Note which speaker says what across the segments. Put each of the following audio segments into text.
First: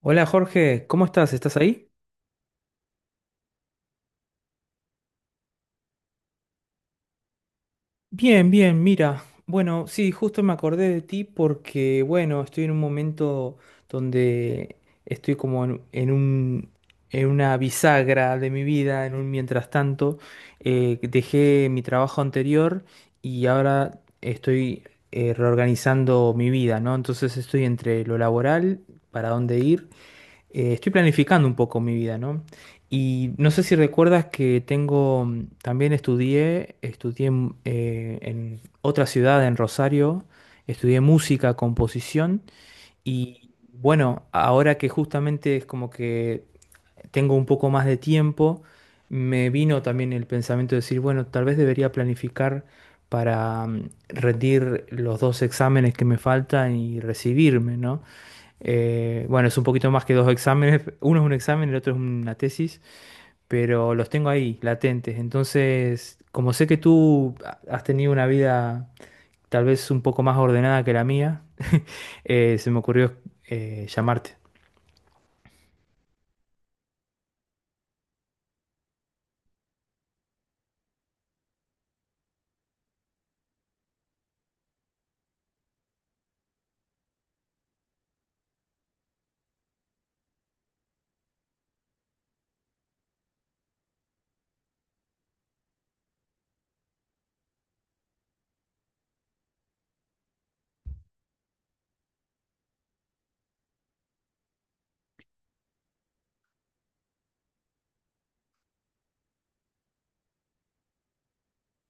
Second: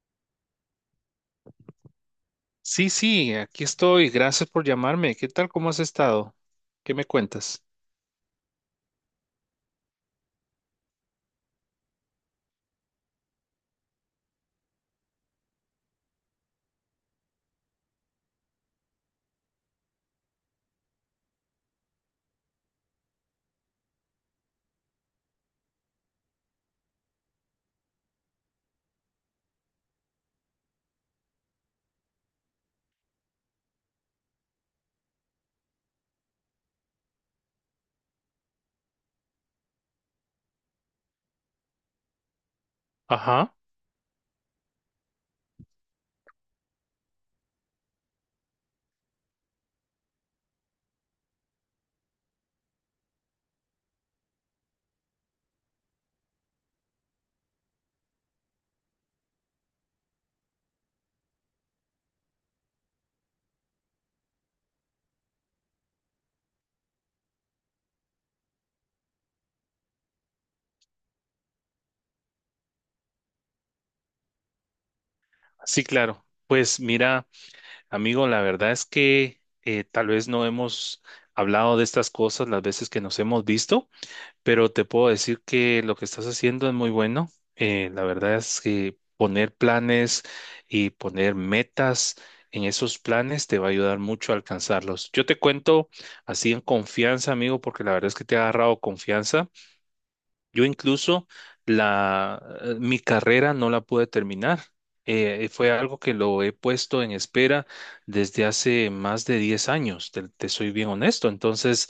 Speaker 1: Hola Jorge, ¿cómo estás? ¿Estás ahí?
Speaker 2: Sí, sí, aquí estoy. Gracias por llamarme. ¿Qué tal? ¿Cómo has estado? ¿Qué me cuentas?
Speaker 1: Bien, bien, mira. Bueno, sí, justo me acordé de ti porque, bueno, estoy en un momento donde estoy como en una bisagra de mi vida, en un mientras tanto. Dejé mi trabajo anterior y ahora estoy reorganizando mi vida, ¿no? Entonces estoy entre lo laboral, para dónde ir, estoy planificando un poco mi vida, ¿no? Y no sé si recuerdas que tengo, también estudié, en otra ciudad, en Rosario, estudié música, composición, y
Speaker 2: Ajá.
Speaker 1: bueno, ahora que justamente es como que tengo un poco más de tiempo, me vino también el pensamiento de decir, bueno, tal vez debería planificar para, rendir los dos exámenes que me faltan y recibirme, ¿no? Bueno, es un poquito más que dos exámenes, uno es un examen, el otro es una tesis, pero los tengo ahí, latentes. Entonces, como sé que tú has tenido una vida tal vez un poco más ordenada que la mía, se me ocurrió llamarte.
Speaker 2: Sí, claro. Pues mira, amigo, la verdad es que tal vez no hemos hablado de estas cosas las veces que nos hemos visto, pero te puedo decir que lo que estás haciendo es muy bueno. La verdad es que poner planes y poner metas en esos planes te va a ayudar mucho a alcanzarlos. Yo te cuento así en confianza, amigo, porque la verdad es que te ha agarrado confianza. Yo incluso mi carrera no la pude terminar. Fue algo que lo he puesto en espera desde hace más de 10 años, te soy bien honesto. Entonces,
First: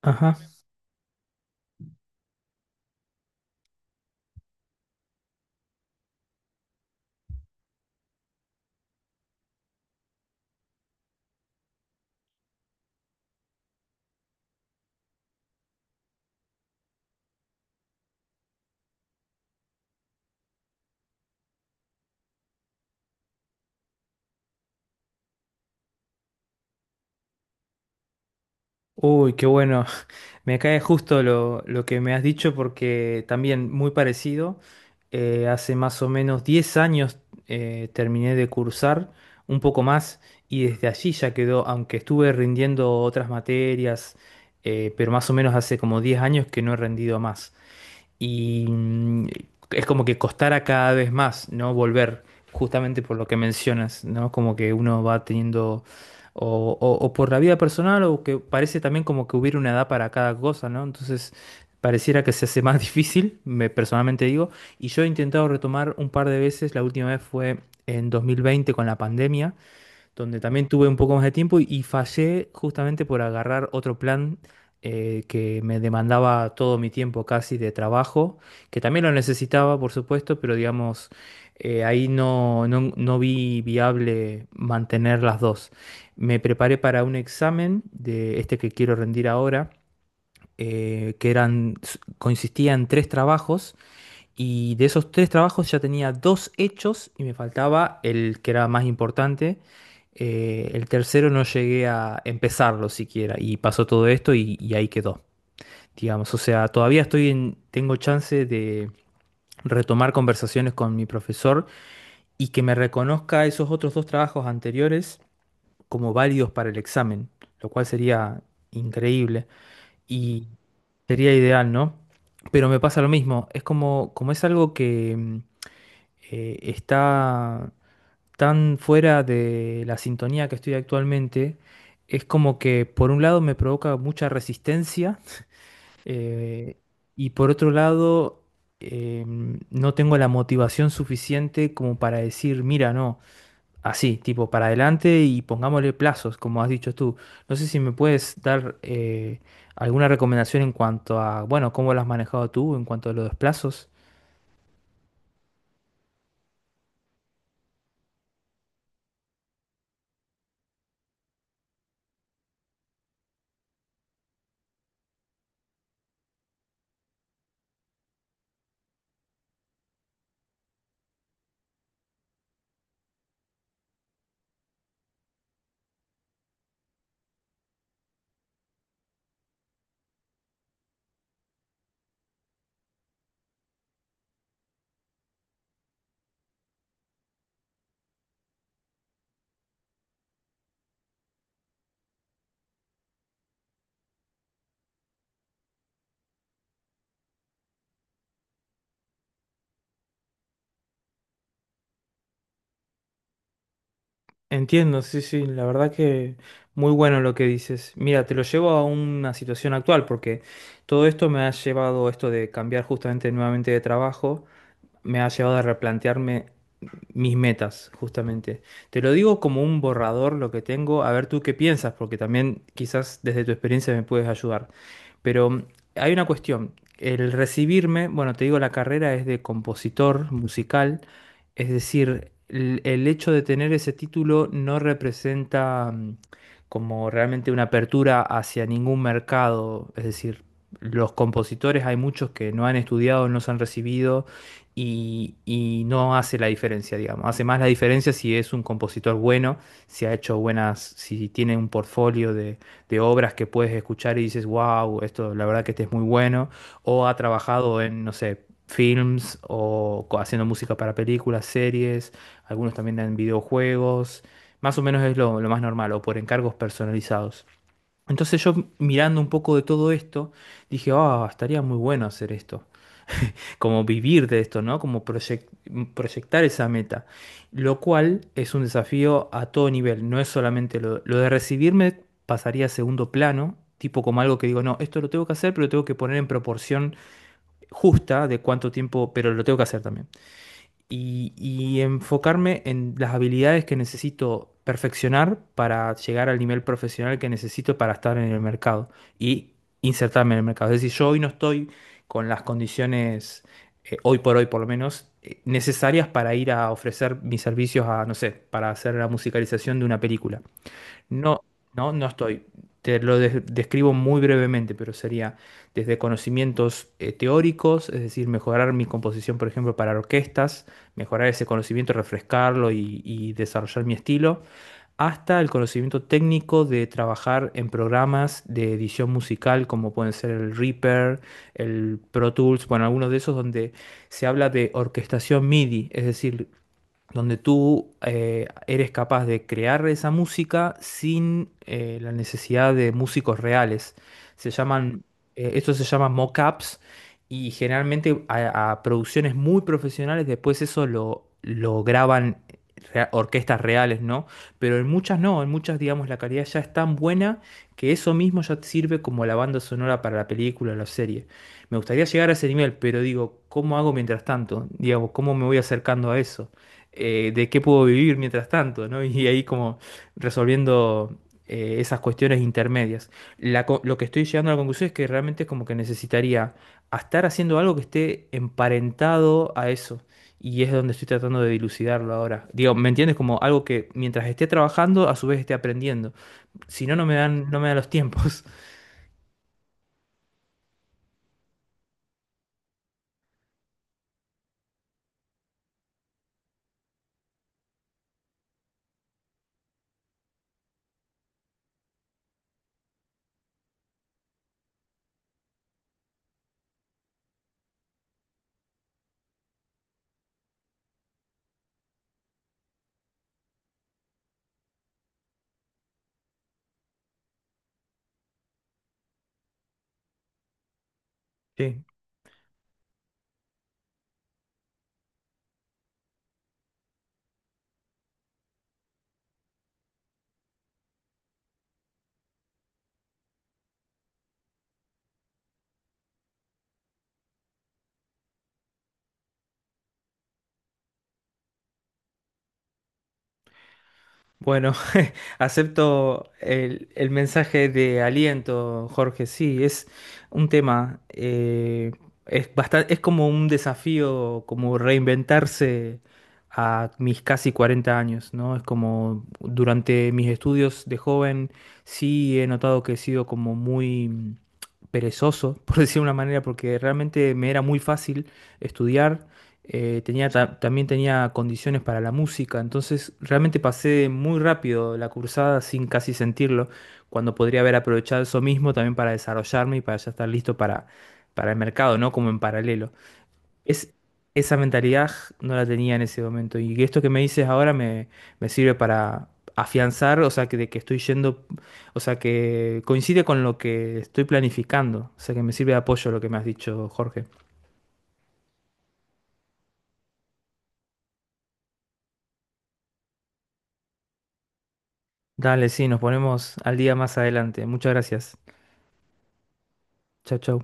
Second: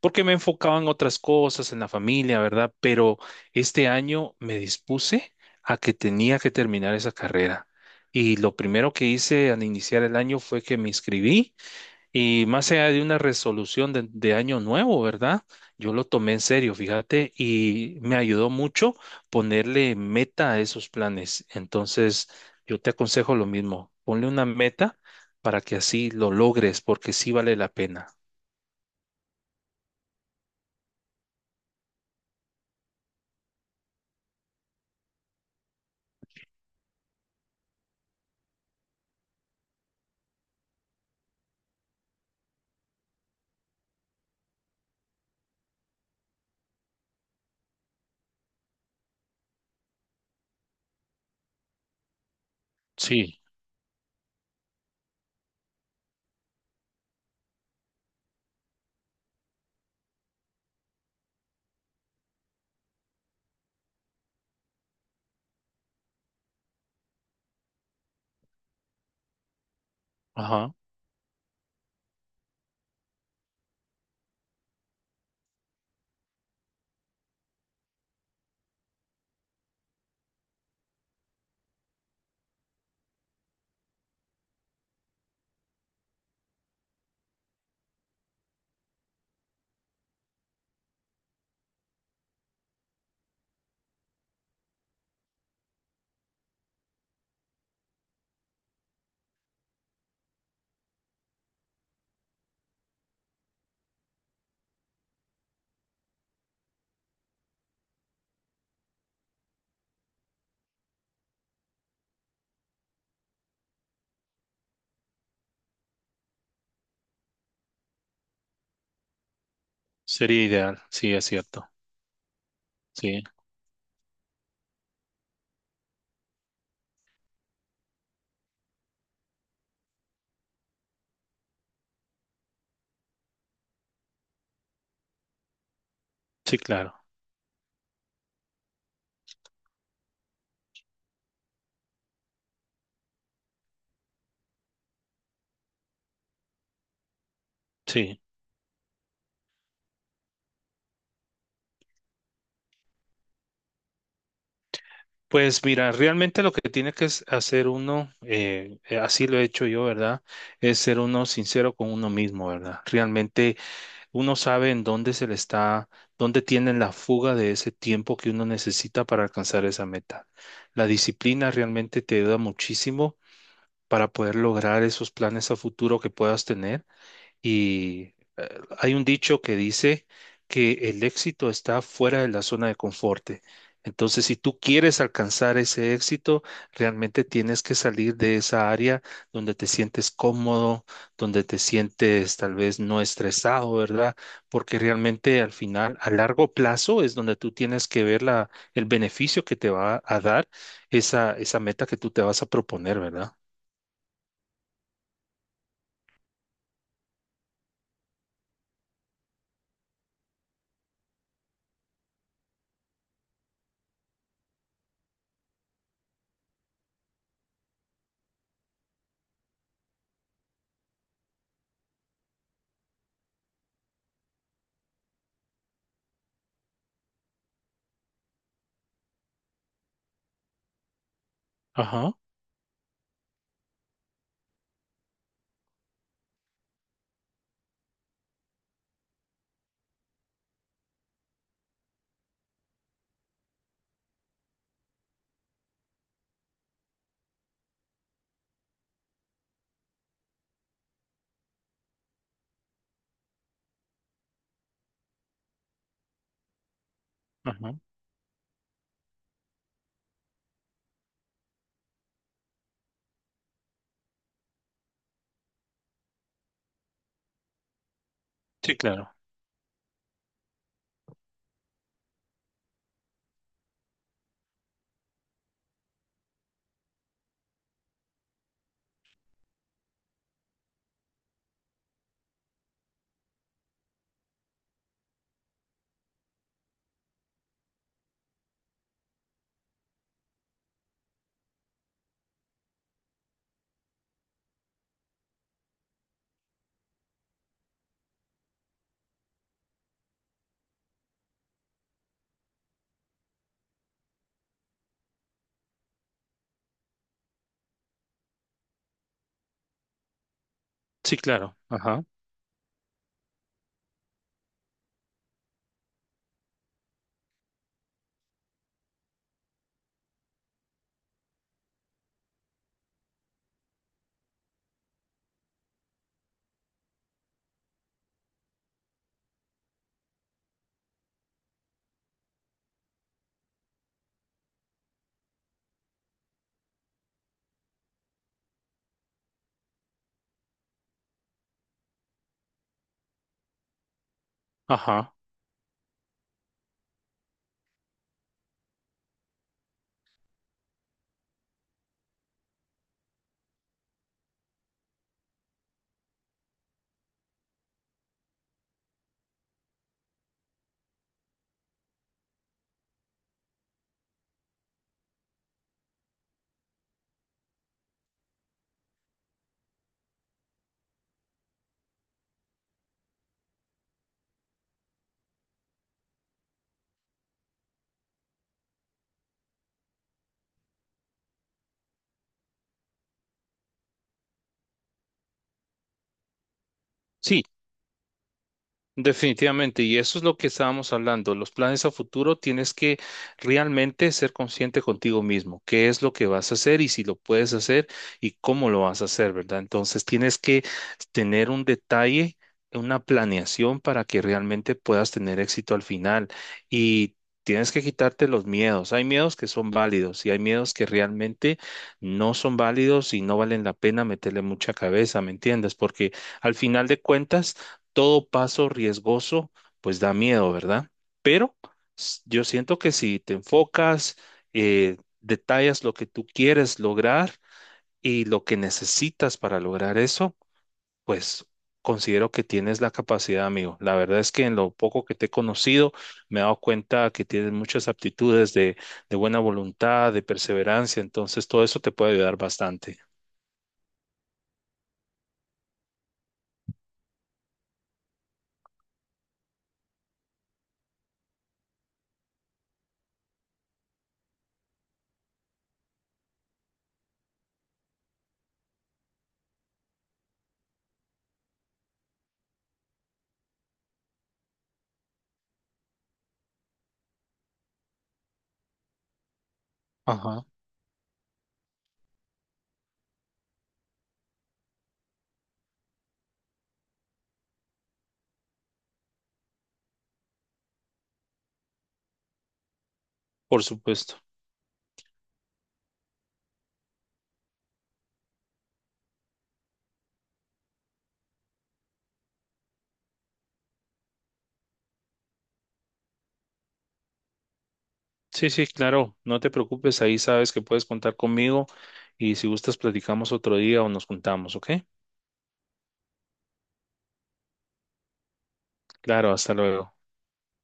Speaker 2: porque me
Speaker 1: Ajá.
Speaker 2: enfocaba en otras cosas, en la familia, ¿verdad? Pero este año me dispuse a que tenía que terminar esa carrera. Y lo primero que hice al iniciar el año fue que me inscribí y más allá de una resolución de año nuevo, ¿verdad? Yo lo tomé en serio, fíjate, y me ayudó mucho ponerle meta a esos planes. Entonces, yo te aconsejo lo mismo, ponle una meta para que así lo logres, porque sí vale la pena.
Speaker 1: Uy, qué bueno. Me cae justo lo que me has dicho porque también muy parecido. Hace más o menos 10 años, terminé de cursar, un poco más, y desde allí ya quedó, aunque estuve rindiendo otras materias, pero más o menos hace como 10 años que no he rendido más, y es como que costara cada vez más, ¿no? Volver, justamente por lo que
Speaker 2: Sí,
Speaker 1: mencionas, ¿no? Como que uno va teniendo, o por la vida personal, o que parece también como que hubiera una edad para cada cosa, ¿no? Entonces, pareciera que se hace más difícil, me personalmente digo, y yo he intentado retomar un par de veces. La última vez fue en 2020 con la pandemia, donde también
Speaker 2: ajá,
Speaker 1: tuve un poco más de tiempo, y, fallé justamente por agarrar otro plan que me demandaba todo mi tiempo casi de trabajo, que también lo necesitaba, por supuesto, pero digamos, ahí no vi viable mantener las dos. Me preparé para un examen de este que quiero rendir ahora. eh, que eran, Consistía en tres trabajos, y de esos tres trabajos ya tenía dos hechos y me faltaba el que era más importante. El tercero no llegué a empezarlo siquiera y pasó todo esto, y ahí quedó, digamos. O sea, todavía tengo chance de retomar conversaciones con mi profesor y que me reconozca esos otros dos trabajos anteriores como válidos para el examen, lo cual sería increíble
Speaker 2: sería
Speaker 1: y
Speaker 2: ideal, sí, es
Speaker 1: sería
Speaker 2: cierto,
Speaker 1: ideal, ¿no? Pero me pasa lo
Speaker 2: sí,
Speaker 1: mismo, es como es algo que está tan fuera de la sintonía que estoy actualmente. Es como que por un lado me provoca mucha resistencia,
Speaker 2: sí,
Speaker 1: eh,
Speaker 2: claro,
Speaker 1: y por otro lado eh, no tengo la motivación suficiente como para decir, mira, no, así, tipo, para adelante y pongámosle plazos, como has dicho tú. No sé si me
Speaker 2: sí.
Speaker 1: puedes dar alguna recomendación en cuanto a, bueno, cómo lo has manejado tú en cuanto a los plazos.
Speaker 2: Pues mira, realmente lo que tiene que es hacer uno, así lo he hecho yo, ¿verdad? Es ser uno sincero con uno mismo, ¿verdad? Realmente uno sabe en dónde se le está, dónde tienen la fuga de ese tiempo que uno necesita para alcanzar esa meta. La disciplina realmente te ayuda muchísimo para poder lograr esos planes a futuro que puedas tener y hay un dicho que dice que el éxito está fuera de la zona de confort. Entonces, si tú quieres alcanzar ese éxito, realmente tienes que salir de esa área donde te sientes cómodo, donde te sientes tal vez no estresado, ¿verdad? Porque realmente al final, a largo plazo, es donde tú tienes que ver la, el beneficio que te va a dar esa, esa meta que tú te vas a proponer, ¿verdad?
Speaker 1: Entiendo, sí, sí, la verdad que muy bueno lo que dices. Mira, te lo llevo a una situación actual, porque todo esto me ha llevado a esto de cambiar justamente nuevamente de trabajo, me ha llevado a replantearme mis metas, justamente. Te lo digo como un borrador lo que tengo, a ver tú qué piensas, porque también quizás desde tu experiencia me puedes ayudar. Pero hay una cuestión. El recibirme, bueno, te digo, la carrera es de compositor musical, es
Speaker 2: Ajá,
Speaker 1: decir, el hecho de tener ese título no representa, como realmente una apertura hacia ningún mercado. Es decir, los compositores, hay muchos que no han estudiado, no se han recibido, y, no hace la diferencia, digamos. Hace más la diferencia si es un compositor bueno, si ha hecho buenas, si tiene un portfolio de obras que puedes escuchar y dices, wow, esto la verdad que este es muy bueno, o ha
Speaker 2: ajá.
Speaker 1: trabajado en, no sé, films, o haciendo música para películas, series, algunos también en videojuegos. Más o menos es lo más normal, o por encargos personalizados. Entonces yo,
Speaker 2: Sí, claro.
Speaker 1: mirando un poco de todo esto, dije, ah, estaría muy bueno hacer esto, como vivir de esto, ¿no? Como proyectar esa meta, lo cual es un desafío a todo nivel, no es solamente lo de recibirme, pasaría a segundo plano, tipo como algo que digo, no, esto lo tengo que hacer, pero lo tengo que poner en proporción justa de cuánto tiempo, pero lo tengo que hacer también, y, enfocarme en las habilidades que necesito perfeccionar para llegar al nivel profesional que necesito para estar en el mercado y insertarme en el mercado. Es decir, yo hoy no estoy con las condiciones, hoy por hoy por lo menos, necesarias para ir a ofrecer mis servicios a, no sé, para hacer la musicalización de una película.
Speaker 2: Sí,
Speaker 1: No,
Speaker 2: claro.
Speaker 1: no,
Speaker 2: Ajá,
Speaker 1: no estoy. Te lo describo muy brevemente, pero sería desde conocimientos teóricos, es decir, mejorar mi composición, por ejemplo, para orquestas, mejorar ese conocimiento, refrescarlo, y desarrollar mi estilo, hasta el conocimiento técnico de trabajar en programas de edición musical, como pueden ser el Reaper, el Pro Tools, bueno, algunos de esos donde se habla de orquestación MIDI, es decir, donde tú, eres capaz de crear esa música sin, la necesidad de músicos reales. Se llaman,
Speaker 2: ajá.
Speaker 1: Esto se llama mockups, y generalmente a, producciones muy profesionales, después eso lo graban orquestas reales, ¿no? Pero en muchas no, en muchas, digamos, la calidad ya es tan buena que eso mismo ya te sirve como la banda sonora para la película o la serie. Me gustaría llegar a ese nivel, pero digo, ¿cómo hago mientras tanto? Digamos, ¿cómo me voy acercando a eso? De qué puedo vivir mientras tanto, ¿no? Y ahí como resolviendo, esas cuestiones intermedias. Lo que estoy llegando a la conclusión es que realmente es como que necesitaría a estar haciendo algo que esté emparentado a eso. Y es donde estoy tratando de dilucidarlo ahora. Digo, ¿me entiendes? Como algo que mientras esté trabajando, a su vez esté aprendiendo. Si no, no me
Speaker 2: Sí,
Speaker 1: dan, no me dan los tiempos.
Speaker 2: definitivamente. Y eso es lo que estábamos hablando. Los planes a futuro tienes que realmente ser consciente contigo mismo. ¿Qué es lo que vas a hacer y si lo puedes hacer y cómo lo vas a hacer, verdad? Entonces tienes que tener un detalle, una planeación para que realmente puedas tener éxito al final. Y tienes que quitarte los miedos. Hay miedos que son válidos y hay miedos que realmente no son válidos y no valen la pena meterle mucha cabeza, ¿me entiendes? Porque al final de cuentas todo paso riesgoso, pues da miedo, ¿verdad? Pero
Speaker 1: Sí.
Speaker 2: yo siento que si te enfocas, detallas lo que tú quieres lograr y lo que necesitas para lograr eso, pues considero que tienes la capacidad, amigo. La verdad es que en lo poco que te he conocido, me he dado cuenta que tienes muchas aptitudes de buena voluntad, de perseverancia, entonces todo eso te puede ayudar bastante.
Speaker 1: Bueno, acepto el mensaje de aliento, Jorge. Sí, es un tema, es bastante, es como un desafío, como reinventarse a mis casi 40 años, ¿no? Es como durante mis estudios de joven, sí he notado que he sido como muy, perezoso, por decir de una manera, porque realmente me era muy fácil estudiar, tenía
Speaker 2: Ajá.
Speaker 1: también tenía condiciones para la música, entonces realmente pasé muy rápido la cursada sin casi sentirlo, cuando podría haber aprovechado eso mismo también para desarrollarme y para ya estar listo para, el mercado, ¿no? Como en paralelo.
Speaker 2: Por
Speaker 1: Es,
Speaker 2: supuesto.
Speaker 1: Esa mentalidad no la tenía en ese momento, y esto que me dices ahora me sirve para afianzar, o sea, que, de que estoy yendo, o sea, que coincide con lo que estoy planificando, o sea, que me sirve de apoyo lo que me has dicho, Jorge.
Speaker 2: Sí, sí, claro, no te preocupes, ahí sabes que puedes contar conmigo y si gustas platicamos otro día o nos juntamos, ¿ok?
Speaker 1: Dale, sí, nos ponemos al día más adelante. Muchas gracias.
Speaker 2: Claro, hasta luego.
Speaker 1: Chau, chau.